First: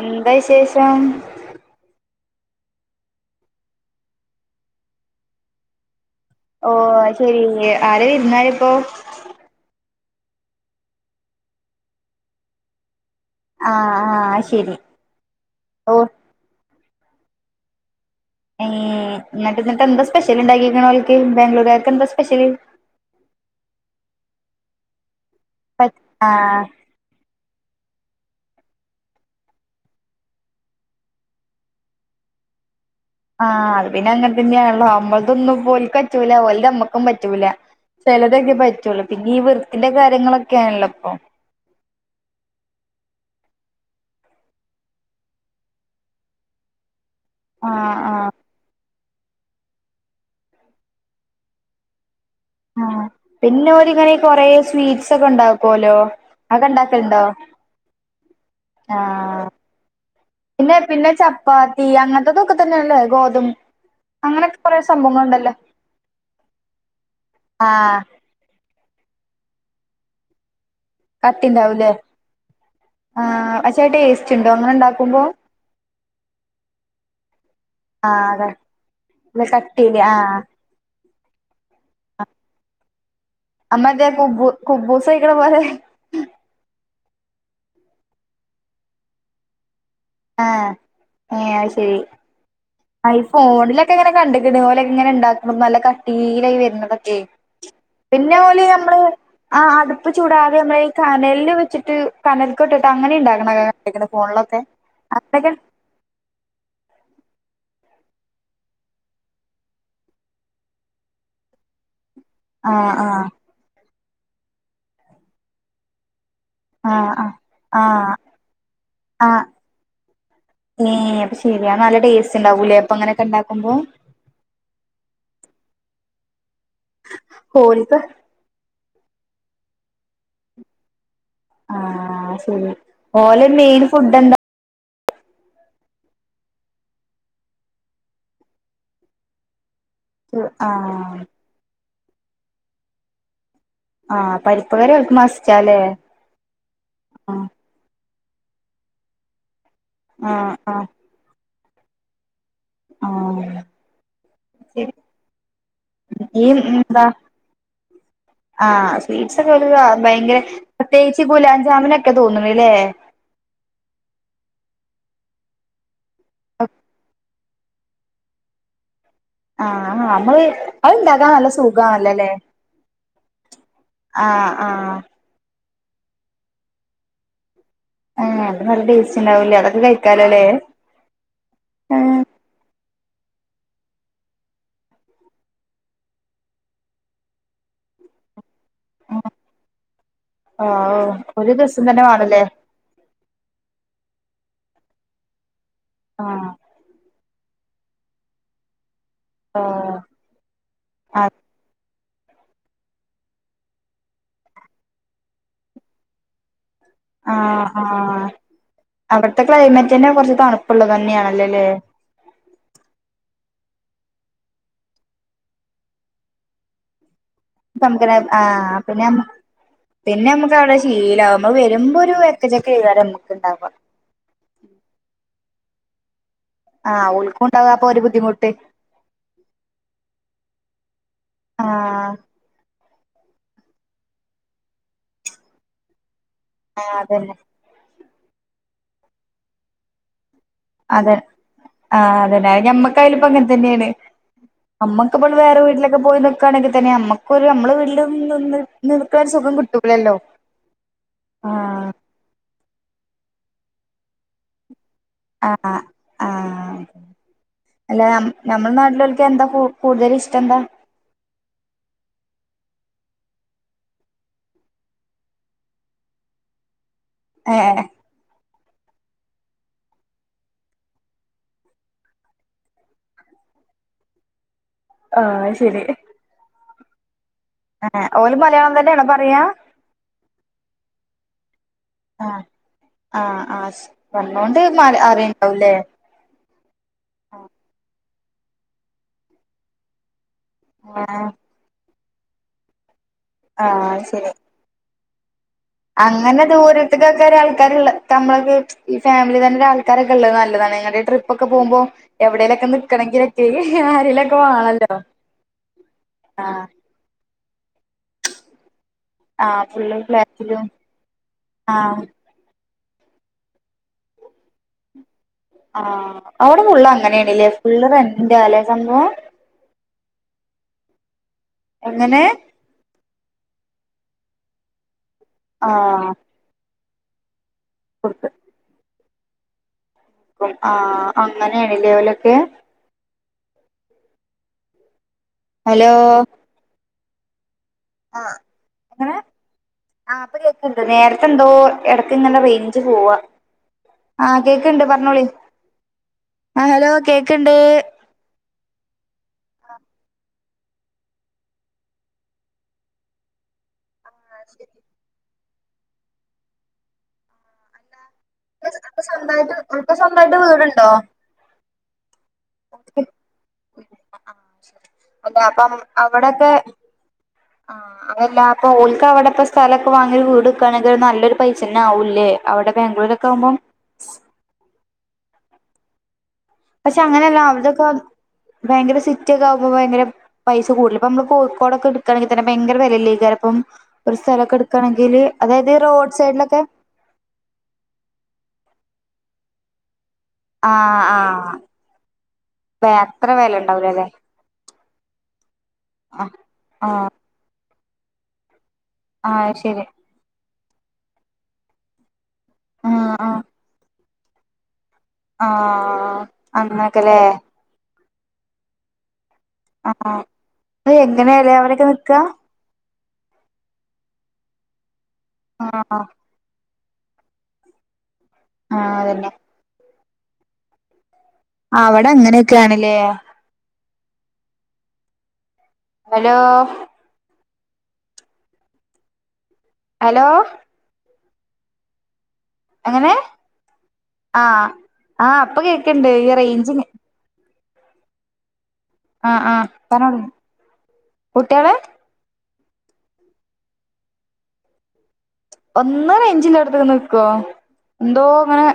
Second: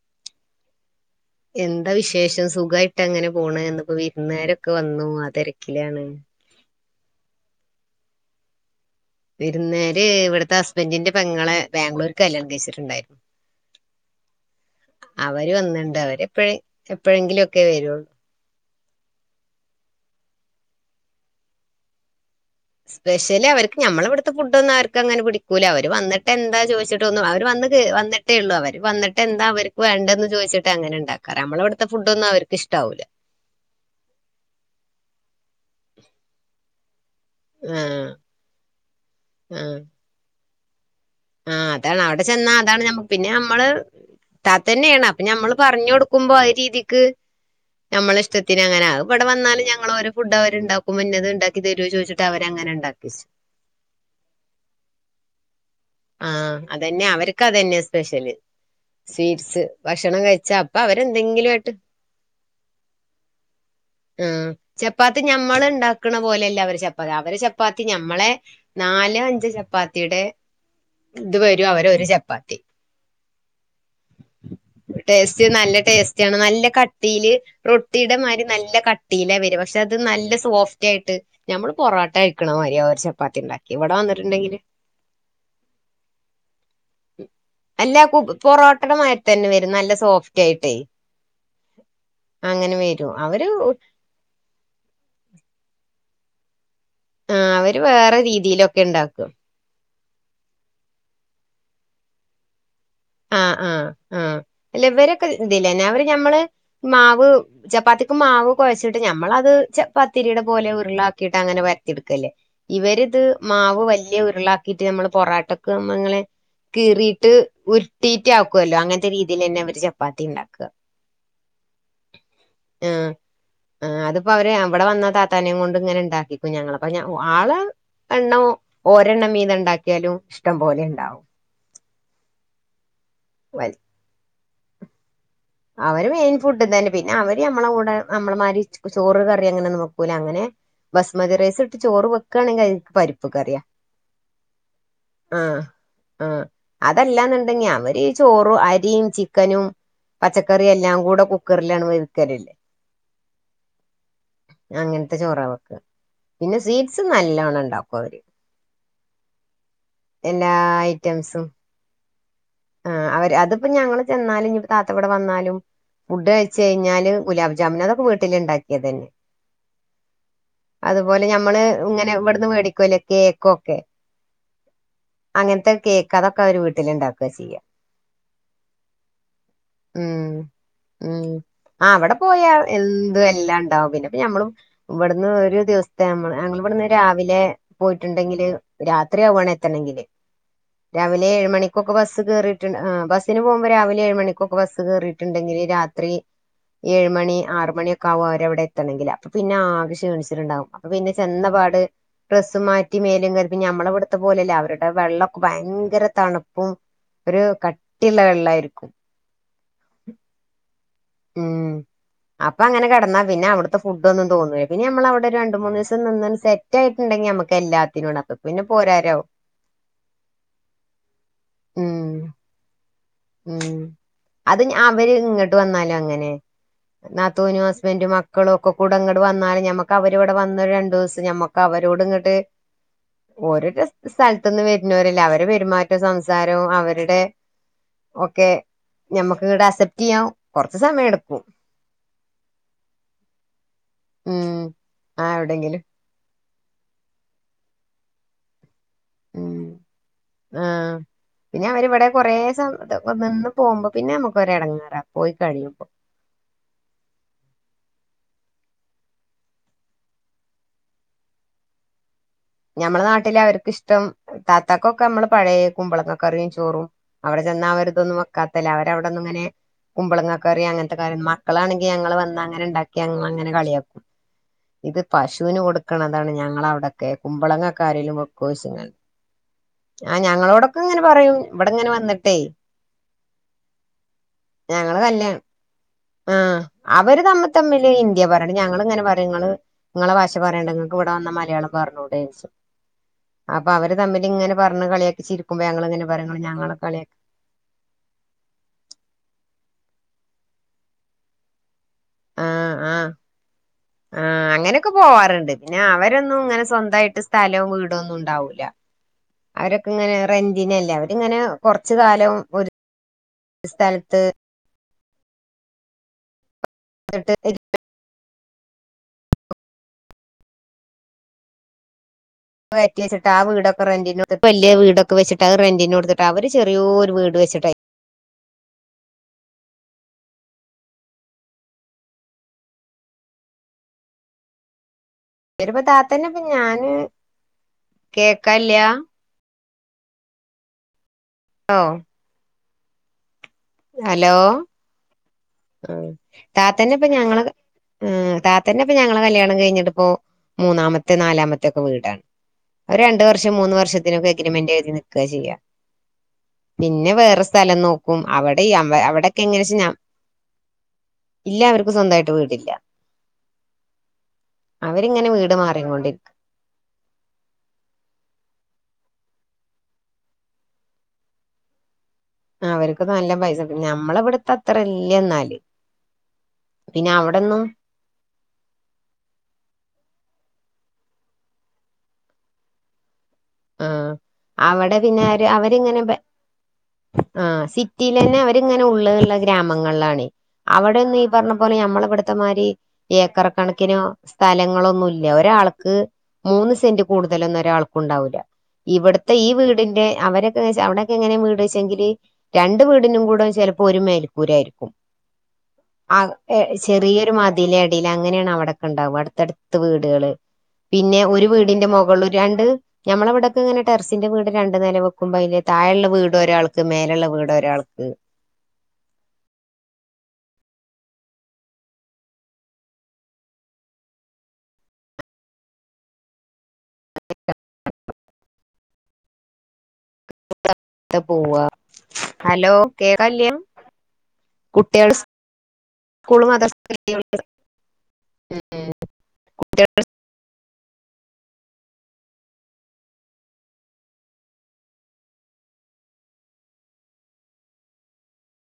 എന്താ വിശേഷം? എന്താ വിശേഷം സുഖമായിട്ട് അങ്ങനെ പോണിപ്പോ വിരുന്നുകാരൊക്കെ വന്നു ആ തിരക്കിലാണ് ഓ അയ്ശേരി ആരാ വിരുന്നുക്കാര് ഇപ്പോ വിരുന്നുക്കാര് ഇവിടത്തെ ഹസ്ബൻഡറിന്റെ പെങ്ങളെ ബാംഗ്ലൂർ കല്യാണം കഴിച്ചിട്ട് ഉണ്ടായിരുന്നു. ആ ആ ശരി അവര് ഓ വന്നിണ്ട് അവരെപ്പഴെ എപ്പോഴെങ്കിലൊക്കെ വരുള്ളൂ ഏഹ് എന്നിട്ട് ന്നട്ട് എന്താ സ്പെഷ്യല്ണ്ടാക്കിണോ ഓൽക്ക് ബാംഗ്ലൂർക്കാർക്ക് എന്താ സ്പെഷ്യല് സ്പെഷ്യല അവർക്ക് ഞമ്മളെ ഇടുത്ത ഫുഡ്ന്നുംഅവര്ക് ങ്ങനെ പിടിക്കൂല്ല അവര് ആ വന്നിട്ട്ന്താ ചോദിച്ചിട്ട് അവർ വ വന്നിട്ടേ ഉള്ളൂ അവർ വന്നട്ട് എന്താ അവർക്ക് വേണ്ടന്ന് ചോദിച്ചിട്ട് അങ്ങനെ ഉണ്ടാക്കാറ് നമ്മള ഇവിടുത്തെ ഫുഡ് ഒന്നും അവർ ഇഷ്ടാവൂല ആഹ് അത് പിന്നെ അങ്ങനെ തന്നെയാണളോ നമ്മളതൊന്നും ഓൽക്കറ്റൂല ഒലതമ്മക്കും പറ്റൂല ആ ചെലതൊക്കെ പറ്റൂള്ളൂ പിന്നെ ഈ വൃത്തിന്റെ കാര്യങ്ങളൊക്കെയണല്ലോ ഇപ്പൊ ആഹ് അതാണ് അവടെ ചെന്നാ അതാണ്ഞമ്മക് പിന്നെ നമ്മള് ത്തന്നെയാണ് അപ്പൊ ഞമ്മള് പറഞ്ഞു കൊടുക്കുമ്പോ ആ രീതിക്ക് ആ ആ മ്മളൾ ഇഷ്ടത്തിന്നങ്ങനെ ആ വടെന്നാലും ഞങ്ങൾ ഓരോഫുഡ് അവർ ഉണ്ടാക്കും ഇന്നത് ഇണ്ടാക്കി തരോചോദിച്ചിട്ട് ന്നിട്ടവര്ങ്ങനെ ഇണ്ടാക്കി വെച്ച് പിന്ന ഓരിങ്ങനെ കൊറേ സ്വീറ്റ്സ് ഒക്കെണ്ടാക്കോല്ലോ ആഹ് അതന്നെ അവര്ക്ക് അതന്ന്യാ സ്പെഷ്യല് ആ സ്വീറ്റ്സ് ഭക്ഷണം കഴി പിന്നെ പിന്നെ ചപ്പാത്തി അങ്ങനത്തതൊക്കെ തന്നെയല്ലേ ഗോതം ഉം ചപ്പാത്തി ഞമ്മള് ഉണ്ടാക്ണ പോലെയല്ല അവര് ചപ്പാത്തി അവര് ചപ്പാത്തി ആഹ് ഞമ്മളെ നാലോഅഞ്ചോ ചപ്പാത്തിയുടെ ഇത് വരും അവര കട്ടിണ്ടാവൂലേ ഒരു ചപ്പാത്തി ആഹ് പക്ഷേ ടേസ്റ്റ് ഉണ്ടോ അങ്ങനെ ഉണ്ടാക്കുമ്പോ ടേസ്റ്റ് നല്ല ടേസ്റ്റാണ് നല്ല ക ട്ടീയില് റൊട്ടിയുടെ ആഹ് മാരി അതെ നല്ല കട്ടിയില വര പക്ഷെ അത് കട്ടിയില് നല്ല ആഹ് സോഫ് റ്റയിട്ട് ഞമ്മള് പൊറോട്ട കഴിക്കണ മാരിയാ ഓരു ചപ്പാത്തിണ്ടാ അമ്മതെ കുബു കുബൂസ്കഴിക്കണപോലെ അല്ല കുബു പൊറോട്ടടെമാരിതന്നെ വരും നല്ല സോഫ് ആഹ് റ്റായിട്ട് അങ്ങനെവെ ഐ ഫോണിലൊക്കെ ഇങ്ങനെ കണ്ട്ക്ണ് ഓലെങ്ങനെ ഇണ്ടാക്കണം നല്ല കട്ടീലായി വെര്ന്നതൊക് ഉം ആ അവര് വേറെ പിന്നെഓല് രീതിയിലൊക്കെ നമ്മള് ഉണ്ടാക്കും ആ അടുപ്പ് ചൂടാതമ്മളെ കനൽല് വെച്ചിട്ട് കനൽക്കൊട്ട് ഇട്ട് ആ അങ്ങനെണ്ടാക്കണ കണ്ട്ക്ണ് ഫോണിലൊക്കെ അത്തക്കെ പിന്ന അവര് ഞമ്മള് മാവ് ചപ്പാത്തിക്കും മാവ് കൊഴച്ചിട്ട് ഞമ്മളത് ചപ്പാത്തിരിയുടെ പോലെ ഉരുളാക്കിയിട്ട് അങ്ങനെ പരത്തിടുക്കല്ലേ ആഹ് ആഹ് ഇവരിത് മാവ് വല്യ ഉരുളാക്കിട്ട് നമ്മള് പൊറാട്ടക്ക് നമ്മങ്ങനെ ആഹ് കീറിട്ട് ആഹ് ഉരു ആഹ് ആഹ് ചപ്പാത്തി ഉണ്ടാക്കുക ഏഹ് അപ്പൊശരിയാ നല്ല ടെസ്റ്റ്‌ണ്ടാകുംലെ ങ്ങനെക്കെണ്ടക്കു ക്കുമ്പോ അപ്പൊവര് വടെ വന്ന താത്താനെയം കൊണ്ട്ങ്ങനെ ഇണ്ടാക്കിക്കും ഞങ്ങ അപ്പ ആള് ഓൽക്ക് എണ്ണോ ഓരെണ്ണം വീതംഇണ്ടാക്കിയാലും ഇഷ്ടംപലെ ഇണ്ടാവും ആഹ് ശരി ഓലെ വൽ മെയിൻ ഫുഡെന്താ അവര് മെയിൻ ഫുഡ്ന്തന്നെ പിന്നെ അവര് നമ്മളെ കൂടെ നമ്മളെ മാരി ഉ ചോറ് കറിങ്ങനൊന്നും വെ കുല അങ്ങനെ ആഹ് ബസ്മതി റൈസ് ഇട്ട് ചോറ് വെക്കുകണെങ്കി അതിക്ക് പരി പ്പുകറിയ ആഹ് പരിപ്പ് കറി ഓൽക്ക് ആഹ് മസ്റ്റാല്ലേ ആഹ് ആഹ് അതല്ലാന്ണ്ടെങ്കി അവര് ചോറും അരിയും ചിക്കനും ആഹ് ആഹ് പച്ചക്കറിയെല്ലാം കൂടെ കുക്കറിലാണ് വെവിക്കല് ആഹ് ശരി അങ്ങനത്തെ ചോറവെക്ക ഈ പിന്നെ സ്വീറ്റ്സ് എന്താ നല്ലവണ്ണംണ്ടാക്കും അവര് ആഹ് സ്വീറ്റ്സ് ഒക്കെലിത ഭയങ്കര എല്ലാ പ്രത്യേകിച്ച് ഐറ്റംസും ഗുലാ ജാമുനൊക്കെ തോന്നണ്ല്ലേ ആഹ് അവര് അതിപ്പ ഞങ്ങള് ചെന്നാലുംഞ്ഞ് താത്തവടെ വന്നാലും ഫുഡ് കഴിച്ചഴിഞ്ഞാല് ഗുലാംജാംമിനതൊക്കെ വീട്ടിൽ ഇണ്ടാക്കിയത് തന്നെ ആഹ് നമ്മള് അത് അതുപോലെ ഇണ്ടാക്കാൻ നല്ല ഞമ്മള് ഇങ്ങനെ സുഖാണല്ലോല്ലേ ഇവടുന്ന് മേടിക്കൂല്ലോ കേക്കൊക്കെ ആഹ് ആഹ് അങ്ങൻത്തെ കേക്ക് അതൊക്കെ അവര് വീട്ടില് ഇണ്ടാക്കുആ ചെയ്യാ ആഹ് അത് നല്ല ടേസ്റ്റ്ണ്ടാവൂലേ അതൊക്കെ കഴിക്കാലോ ഉം ല്ലേ ഉം അവിടെ ആഹ് പോയാ എന്തും എല്ലാം ഇണ്ടാവും പിന്നെപ്പഞമ്മളും ഇവിടുന്ന് ഒരു ദിവസത്തെ നമ്മള് ഞങ്ങളിവിടുന്ന് രാവിലെ പോയിട്ടുണ്ടെങ്കില് രാത്രിയാവു എണെ എത്തണെങ്കില് ഓ രാവിലെ ഏഴ് ഒരു ദിവസം മണിക്കൊക്കെ തന്നെ ബസ്സ്‌ വേണല്ലേ കേറി റ്റുണ്ട് ആഹ് ബസിന് പോകുമ്പോ രാവിലെ ഏഴ് മണിക്കൊക്കെ ബസ്സ് കേറിയിട്ടുണ്ടെങ്കില് രാത്രി ഓ ഏഴ് മണി ആറ് മണി ഒക്കെ ആകും അര് അവിടെ എത്തണെങ്കില പിന്നെ ആകെ ക്ഷീണിച്ചിട്ടുണ്ടാവും അപ്പൊ പിന്നെ ആ ചെന്നപാട് ഡ്രസ്സ് മാറ്റി മേലും കഴുകി മ്മള ഇവിടുത്തെ പോലെയല്ലേ അവരുടെ വെള്ളം ഭയങ്കര തണുപ്പ് പ്പും ആ ഒരു കട്ടിയുള്ള വെള്ളമായിരിക്കും അവിടുത്തെ ക്ലൈമറ്റ് തന്നെ കുറച്ച് തണുപ്പുള്ളത് തന്നെയാണല്ലേല്ലേ ഉം അപ്പൊ അങ്ങനെ കടന്നാ പിന്നെ അവിടുത്തെ ഫുഡ് ഒന്നുംതൊന്നില്ല പിന്നെ നമ്മള അവിടെ ഒരു രണ്ട മൂന്നു ദിവസം നിന്ന് ഒന്ന് സെറ്റ് സെറ്റായിട്ടുണ്ടെങ്കി നമുക്ക് നമുക്കനെ എല്ലാത്തിനും ആ പിന്നെ നമ്മ പോരോരാവും പിന്നെ നമ്മുക്ക് അവിടെ ശീലമാകുമ്പ വരുമ്പോ ഒരു ഉം വരിക്ക ചെക്ക ചെയ്താല നമുക്ക്ണ്ടാവും ഉം അത് അവര് ഇങ്ങോട്ട് വന്നാലും അങ്ങനെ ആ ഓൽക്കും നാത്തൂനും ഉണ്ടാവും അപ്പൊ ഒരു ഹസ്ബൻറും ബുദ്ധിമുട്ട് മക്കളും ഒക്കെ കൂടങ്ങട് വന്നാല ഞമ്മക്ക് അവരി ഇവിടെ വന്ന രണ്ടു ദിവസം ഞമ്മക്ക് ആ അവരോട് ഇങ്ങോട്ട് ഓരോരു സ്ഥലത്തു നിന്ന് വരുന്നവരല്ലേ അവരെ പെരുമാറ്റവും സംസാരവും ആ അവരുടെ അതന്നെ ഓക്കെ ഞമക്ക് ഇങ്ങടെ അക്സെപ്റ്റ് ചെയ്യാൻ കൊറച്ച് സമയം അതെ എടുക്കും ആ അതന്നെ ഞമ്മക്ക ആയാലും അങ്ങനെ തന്നെയാണ് ഉം ആ അമ്മക്കപ്പോൾ വേറെ എവിടെങ്കിലും വീട്ടിലൊക്കെ പോയി നിക്കുകയാണെങ്കിൽ തന്നെ അമ്മക്കൊരു നമ്മളെ വീട്ടിലന്ന് നിൽക്കാൻ ഒരു സുഖം ഉം കിട്ടൂലല്ലോ ആഹ കുറേ നിന്ന് പോകുമ്പോ പിന്നെ നമുക്ക് ഒരൂ ഇടങ്ങേറാകും ആഹ് ആഹ് ആഹ അല്ല നമ്മള നാട്ടിലൊക്ക് എന്താ കൂടുതൽ ഇഷ്ടം എന്താ ഞമ്മളെ നാട്ടില അവർക്ക് ഇഷ്ടം താത്താക്കൊക്കെ നമ്മള് പഴയ കുമ്പളങ്ങ കറിയും ചോറും അവിടെ ചെന്ന ഏഹ് അവര ഇതൊന്നും വെക്കാത്തല്ല അവരവിട ഒന്നും ഇങ്ങനെ കുമ്പളങ്ങ കറി അങ്ങനത്തെ കാര്ം മക്കളാണെങ്കിൽ ഞങ്ങൾ വന്ന അങ്ങനെ ഉണ്ടാക്കി ഞങ്ങ അങ്ങെ കളിയാക്കും ഇത് ആഹ് പശുവിന് ശരി കൊടുക്കണതാണ് ഞങ്ങ അവിടെക്കെ കുമ്പളങ്ങ ആ ഓല് മലയാളം തന്നെയാണോ പറയാ ആഹ് ഞങ്ങളോടൊക്കെ ഇങ്ങനെ പറയും ഇവിടെ ഇങ്ങനെ വന്നിട്ടേ ആഹ ആ വന്നൊണ്ട് അറിയണ്ടാവുംല്ലേ ആ അവര് തമ്മിൽ തമ്മില് ഹിന്ദ്യ പറയണം ഞങ്ങ ഇങ്ങനെ പറയും നിങ്ങള് നിങ്ങളെ ഭാഷ പറയേണ്ട് നിങ്ങക്ക് ആഹ് ഇവിടെവന്ന മലയാളം പറഞ്ഞുടെ അപ്പൊ അവര് ആഹ് തമ്മിൽ ശരി ഇങ്ങനെ പറഞ്ഞു കളിയാക്കി ചിരിക്കും അങ്ങനെ ദൂരത്തക്കൊക്കെ ഒ ഒരു ആൾക്കാരുള്ള നമ്മളെ ഈ ഫാമിലി തന്നെ ഒരു ആൾക്കാരൊക്കെ ഉള്ളത് നല്ലതാണ് ഞങ്ങളുടെ ട്രിപ്പ് ഒക്കെ പോകുമ്പോ എവിടേലൊക്കെ ആഹ ആഹ നിക്കണെങ്കിലൊക്കെ ആരേലൊക്കെ ആഹ അങ്ങനെയൊക്കെ വാണല്ലോ പോവാറുണ്ട് പിന്നെ അവരൊന്നും ഇങ്ങനെ ആഹ് സ്വന്തമായിട്ട് സ്ഥലവും വീടോന്നും ഉണ്ടാവൂല്ല ആഹ് അവരൊക്കെ ഫുള്ള് ഇങ്ങനെ ഫ്ലാറ്റിലും റെന്റിനല്ലേ അവരിങ്ങനെ കൊറച്ച ആഹ് കാലം ഒരു സ്ഥലത്ത് ആഹ അവിടെ ഫുള്ള് അങ്ങനെയാണല്ലേ ഫുൾ രന്റാലേ സംഭവം എങ്ങനെ വറ്റ വെച്ചിട്ട് ആ വീടൊക്കെ റന്റിന് വല്യ വീടക്കെ വെച്ചട്ട് റെന്റിന്ടുട്ട് അവര് എത്രയോ ഒരു വീട് വെച്ചിട്ടായി കൊടുത്ത ആ അങ്ങനെയാണ് ഓലൊക്കെ വരുപ്പ ഹലോ താത്തന്നെ ഇപ്പ ഞാന് ആ കേക്കല്ല എങ്ങനെ ആ അപ്പ കേക്കണ്ട് നേരത്തെ എന്തോ ഓ ഇടയ്ക്ക് ഇന്നല്ല റേഞ്ച് പോവാ ആഹ ഹലോ കേക്കണ്ട് പറഞ്ഞോളി ആ ഹലോ കേക്കണ്ട് ഉ താത്തന്നെ ഇപ്പൊ ഞങ്ങള് കല്യാണം കഴിഞ്ഞിട്ട ഇപ്പോ മൂന്നാമത്തെ നാലാമത്തെ ഒക്കെ വീടാണ് ഒരു രണ്ടു വർഷം മൂന്ന് വർഷം ഇതിനൊക്കെ എഗ്രിമെന്റ് എഴുതി നിക്കാ ചെയ്യാ പിന്നെ വേറെ സ്ഥലം നോക് ക്കും അവടെയ് അംവ അവ്ടെക്കെ എങ്ങനെച്ചിൻ ഞ്ഞം ഇവൽത് വീട് ണ്ടോ ഇല്ല്യാ അവര്ക്ക് സ്വന്തായിട്ട് വീടില്ല അവരിങ്ങനെ [unintelligible] വീട് അപ്പം മാറിക്കൊണ്ടിരിക്കും അവ്ടൊക്കെ ആഹ് അതല്ല അപ്പം ഓൽക്ക് അവടെപ്പം സ്ഥലൊക്കെ വാങ്ങി ഒര് വീട് വെക്കാണെങ്കി ഒര് നല്ലൊരു പൈസന്നെ ആവൂല്ലേ അവ്ടെ ബാഗ്ലൂരൊക്കെ ആകുമ്പം ഞമ്മളെ വ്ട്ത്തെ അത്ര ഇല്ല്യന്നാല് പക്ഷെ അങ്ങനെയല്ല അവ്ടൊക്കെ ഭയങ്കര സിറ്റി ഒക്കെ ആകുമ്പ ഭയങ്കര പൈസ കൂട്ലെ ഇപ്പം അമ്മ്ള് കോഴിക്കോടൊക്കെ ഇട്ക്കാണെങ്കി തന്നെ ഭയങ്കര വെലല്ലേയ്ക്കാരം പ്പം ആഹ് ഒരു സ്ഥലൊക്കെ അവിടെ എടുക്കാണെങ്കില് അതായത് ഈ റോഡ് സൈട്ലൊക്കെ ആ സിറ്റിയിലെന്നെ അവര്ങ്ങനെ ഉള്ള്ല്ള്ള ഗ്രാമങ്ങളിലാണേ അവടെ ആഹ് ഒന്നും ഈ പർഞ്ഞ ആഹ് പോലെ ഞമ്മളവ്ട്ത്തെ മാരി അത്ര ഏക്കറ വില ക്കണക്കിനോ ഉണ്ടാവൂലല്ലേ സ്ഥലങ്ങളൊന്നുല്ല ഒരാൾക്ക് ആഹ് മൂന്ന് സെന്റ് ആഹ് കൂടുതലൊന്നും ഒരാൾക്കുണ്ടാവൂല്ല ഇവട്ത്തെ ഈ ആഹ് ശരി വീടിന്റെ അവരൊക്കെന്ന് വെച്ചാ അവ്ടെക്കെ എങ്ങനെ വീട് വെച്ചെങ്കില് രണ്ട് ആഹ് വീട്നും ആഹ് കൂടെ ചെലപ്പോ ഒരു മേൽക്കൂരായ്ര്ക്കും ആഹ് അക് എ അങ്ങനൊക്കെല്ലേ ചെറിയൊരു മതില് എടീല് അങ്ങനെയാണ് അവിടക്കെണ്ടാവ അടുത്തടുത്ത് ത്ത് ആഹ് വീടുകള് അത് പിന്നെ ഒരു എങ്ങനെയല്ലേ അവരൊക്കെ വീടിന്റെ നിക്കാ മുകള് രണ്ട് നമ്മളവ്ടൊക്കെങ്ങനെ ടെറസിന്റെ വീട് രണ്ട് നെല വെക്കുമ്പോ അതിന്റെ ആഹ് താഴെയുള്ള വീട് വീട് ഒരാൾക്ക് മേലള്ള വീട് ഒരാൾക്ക് ആ അതന്നെ [inaudible] അവടെ അങ്ങനെയൊക്കെ യാണല്ലേ ഹലോ [unintelligible] ഹലോ ക്കെ പോവാ ഹലോ കേക്കാ ല്യാ ആ ആ പ്പൊ കേക്ക്ണ്ട് ഈ സ്കൂൾ റൈഞ്ചിന് [unintelligible] ഏഹ് ആ ആ പർഞ്ഞുട് ന്ന് കുട്ട്യേളേ ഒന്ന് റൈഞ്ച് ള്ളോട്ത്ത്ക്ക് നിക്കുവോ എന്തോ ങ്ങനെ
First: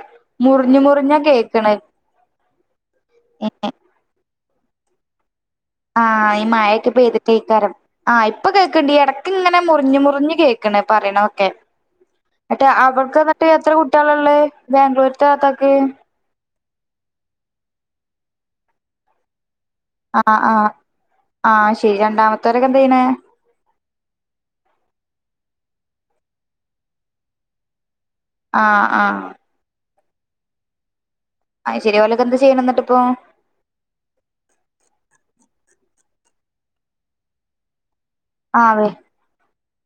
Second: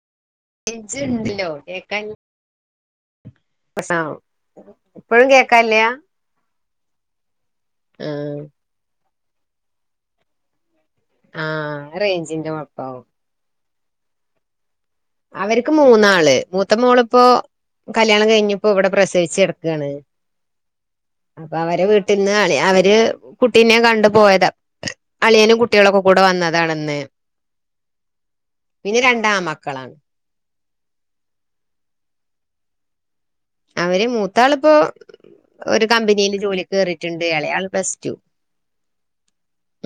മുർഞ്ഞ് റേഞ്ച് മുർഞ്ഞാ ഉണ്ടല്ലോ കേക്ക്ണത് [unintelligible] ഇപ്പഴും കേക്കാല്ല്യാ ആ ഈ മയക്കെ പെയ്തിട്ടെയ്ക്കാരം ആ ആഹ് ഇപ്പൊ കേക്ക്ണ്ട് ഈ എടക്ക് ങ്ങനെ മുറിഞ്ഞ് മുറിഞ്ഞ് കേ ക്ക്ണ് പറയ്ണത് ഒക്കെ ആഹ് റേഞ്ചിന്റെ മറ്റേ കുഴപ്പാവും അവൾക്ക് ന്ന്ട്ട് എത്ര കുട്ട്യേളാള്ളേ ബാംഗ്ലൂര് അവര്ക്ക് മൂന്നാള് മൂത്ത മോള്പ്പോ കല്യാണം കഴിഞ് പ്പോ ഇവ്ടെ പ്രസവിച്ച് കെട്ക്കാണ് ആഹ് ആഹ് അപ്പൊ ആഹ് അവരെ ശെരി വീട്ട്ന്ന് രണ്ടാമത്തോരൊക്കെ എന്ത അവര് ചെയ്യ്ണെ കുട്ടീനെ കണ്ടു പോയതാ അളിയനും കുട്ട്യേളൊക്കെ കൂടെ വന്നതാണ്ന്ന് ആഹ് പിന്നെ ആഹ് രണ്ടാൺ മക്കളാണ് അത് ശരി ഓലൊക്കെ എന്ത ചെയ്യ്ണ് ന്ന്ട്ട് പ്പോ അവര് മൂത്താള്പ്പോ ഒരു കമ്പനീല് ജോലിക്ക് കേറീട്ട്ണ്ട് എളേ ആള് പ്ലസ്റ്റൂ ആഹ്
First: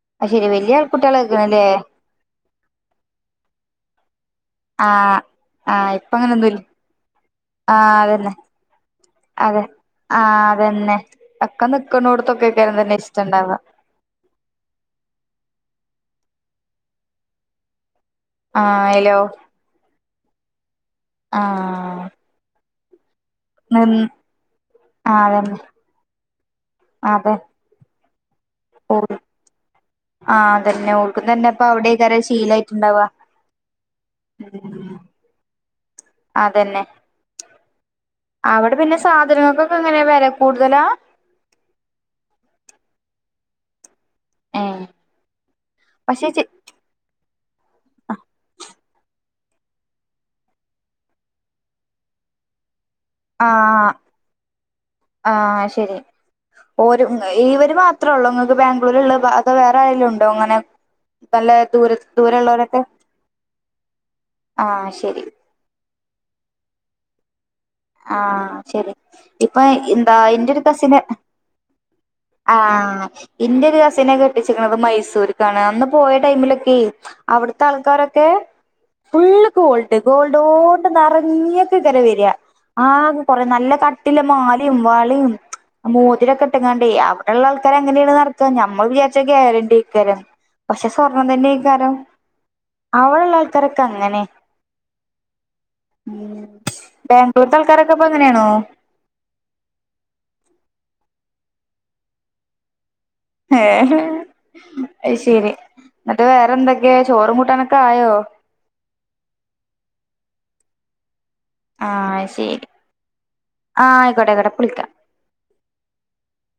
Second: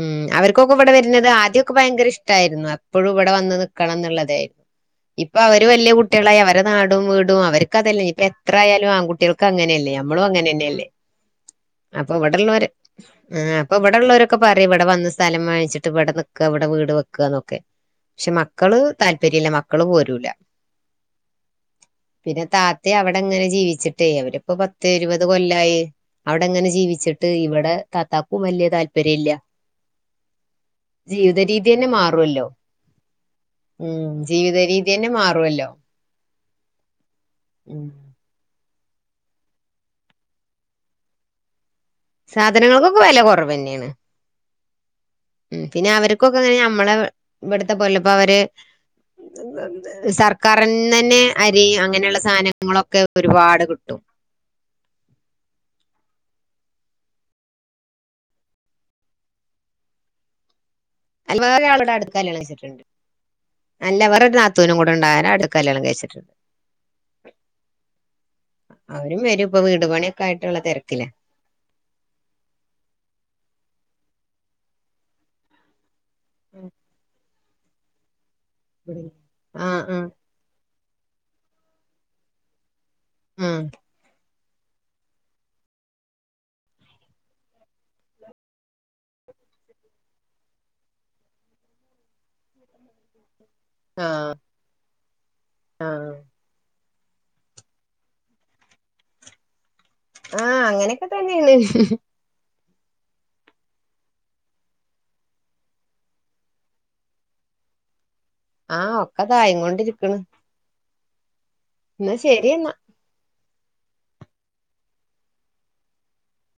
ഉം അത് ശെരി അവര്ക്കൊക്കെ വല്യ വ്ടെ വര്നത് കുട്ടികളായിക്ക്ണ്ല്ലേ ആദ്യക്കെ ഭയങ്കര ഇഷ്ട ഷ്‌ട്ടായ്രുന്നു എപ്പഴും വടെ വന്ന് നിക്കണം ന്ന്ള്ളതേര്ന്നു ആഹ് ഇപ്പൊ അവര് വല്യ ആഹ് ഇപ്പ കുട്ട്യാളായി അങ്ങനൊന്നുല്ല അവരെ നാടും വീടും ആഹ് അവര്ക്കതല്ലേ ഇപ്പ അതന്നെ എത് എത്രയാലും ആൺകുട്ടികൾക്ക് അതെ അങ്ങനെയല്ലേ നമ്മളും ആഹ് അങ്ങനെ തന്നെയല്ലേ അതന്നെ ഒക്കെ അപ്പൊ ഇവിടെള്ളവര് നിക്കണോടത്തൊക്കെക്കാരം തന്നെ ഇഷ്ടണ്ടാവ ഇപ്പ ഇവിടെള്ളവരൊക്കെ പറയും ഇവിടെ വന്ന് സ്ഥലം വാങ്ങിച്ചിട്ട് ഇവിടെ നിക്കുക ഇവിടെ വീട് വെക്കുക എന്നൊക്കെ പക്ഷെ മക്കള് ആഹ് അയ്ലോ താല്പര്യല്ല മക്കള് പോരൂല ആഹ് പിന്നെ താത്തയും അവിടെങ്ങനെ നിന്ന് ജീവിച്ചിട്ടേയ് അവരിപ്പോ പത്ത് ആഹ് ഇരുപത് അതന്നെ കൊല്ലായി അവിടെങ്ങനെ ജീവിച്ചിട്ട് അതെ ഇവിടെ തത്താക്കും വലിയ താല്പര്യം ഇല്ല ആ അതന്നെ ഓൾക്കും ജീവിത തന്നെ ഇപ്പൊ രീതി അവിടെ അയിക്കാരം മാറുമല്ലോ ശീലായിട്ടുണ്ടാവ ഉം ജീവിത രീതി ഉം തന്നെ മാറുവല്ലോ അതന്നെ ഉം അവിടെ പിന്നെ സാധനങ്ങൾക്കൊക്കെ എങ്ങനെയാ വെല കൂടുതലാ സാധനങ്ങൾക്കൊക്കെ വില കുറവെന്നെയാണ് ഏഹ് ഉം പിന്നെ പക്ഷെ അവര്ക്കൊക്കെ ചെ എങ്ങനെ ഞ നമ്മളെ ഇവിടുത്തെ ബോലബ അവര് സർക്കാർ ന്ന്ന്നെ അരി അങ്ങനെയുള്ള സാധനങ്ങളൊക്കെ ഒരുപാട് ആഹ് കിട്ടും ആഹ് ശരി ഓര് ഇവര് മാത്രേ ഉള്ളൂ നിങ്ങൾക്ക് ബാംഗ്ലൂര്ള്ളത് അതോ വേറെ ആരെങ്കിലും ഉണ്ടോ ഇങ്ങനെ അല്ല വേറെ ആളുടെ അടുത്തണ് കല്യാണം കഴിച്ചിട്ടുണ്ട് അല്ല വേറൊരു നാത്തുനും ആഹ് കൂടെ ശരി ഉണ്ട് അടു കല്യാണം കഴിച്ചിട്ടുണ്ട് ആഹ് ശരി അവരും വരും ഇപ്പ ഇപ്പൊ വീട് എന്താ പണിയൊക്കെ എന്റെ ആയിട്ടുള്ള ഒരു കസിന് തിരക്കിലാ ആഹ് ഇന്റെ ഒരു കസിനെ കെട്ടിച്ചിരിക്ക്ണത് മൈസൂർക്കാണ് അന്ന് പോയ ടൈമിലൊക്കെയ് അവിടുത്തെ ആൾക്കാരൊക്കെ ഫുള് ആഹ് ഗോൾഡ് ആഹ് ഗോൾഡ് ഗോൾഡൊണ്ട് നറഞ്ഞ് ങ്ങനെ വെര ആഹ് കൊറ ആഹ് നല്ല കട്ടില്ലേ മാലിം വാളേം മോതിരൊക്കെ ഇട്ട്ങ്ങാണ്ടേയ് അവിടെ ഉള്ള ആൾക്കാര് അങ്ങനെയാണ് നടക്കാ ഞമ്മൾ വിചാരിച്ച കേരണ്ടിക്കാരം പക്ഷെ സ്വർണം തന്നെക്കാരം അവളളേ ഇക്കരൊക്കെ ആഹ് അങ്ങനെ ആഹ് ഇവടത്തേ ആൾക്കാരൊക്കെപ്പൊ അങ്ങനാണോ ആഹ് അങ്ങനെയൊക്കെ തന്നെയാണ് ഏഹ് ഹെ അയ്ശരി എന്നിട്ട് വേറെന്തൊക്കെയ ചോറും കൂട്ടാനൊക്കെ ആയോ ആ ഒക്കെതായി കൊണ്ടിരിക്ക്ണ് ആഹ് ശരി എന്നാ ശെരി ആ ആയിക്കോട്ടെ ആയിക്കോട്ടെ ഇപ്പൊ വിളിക്കാം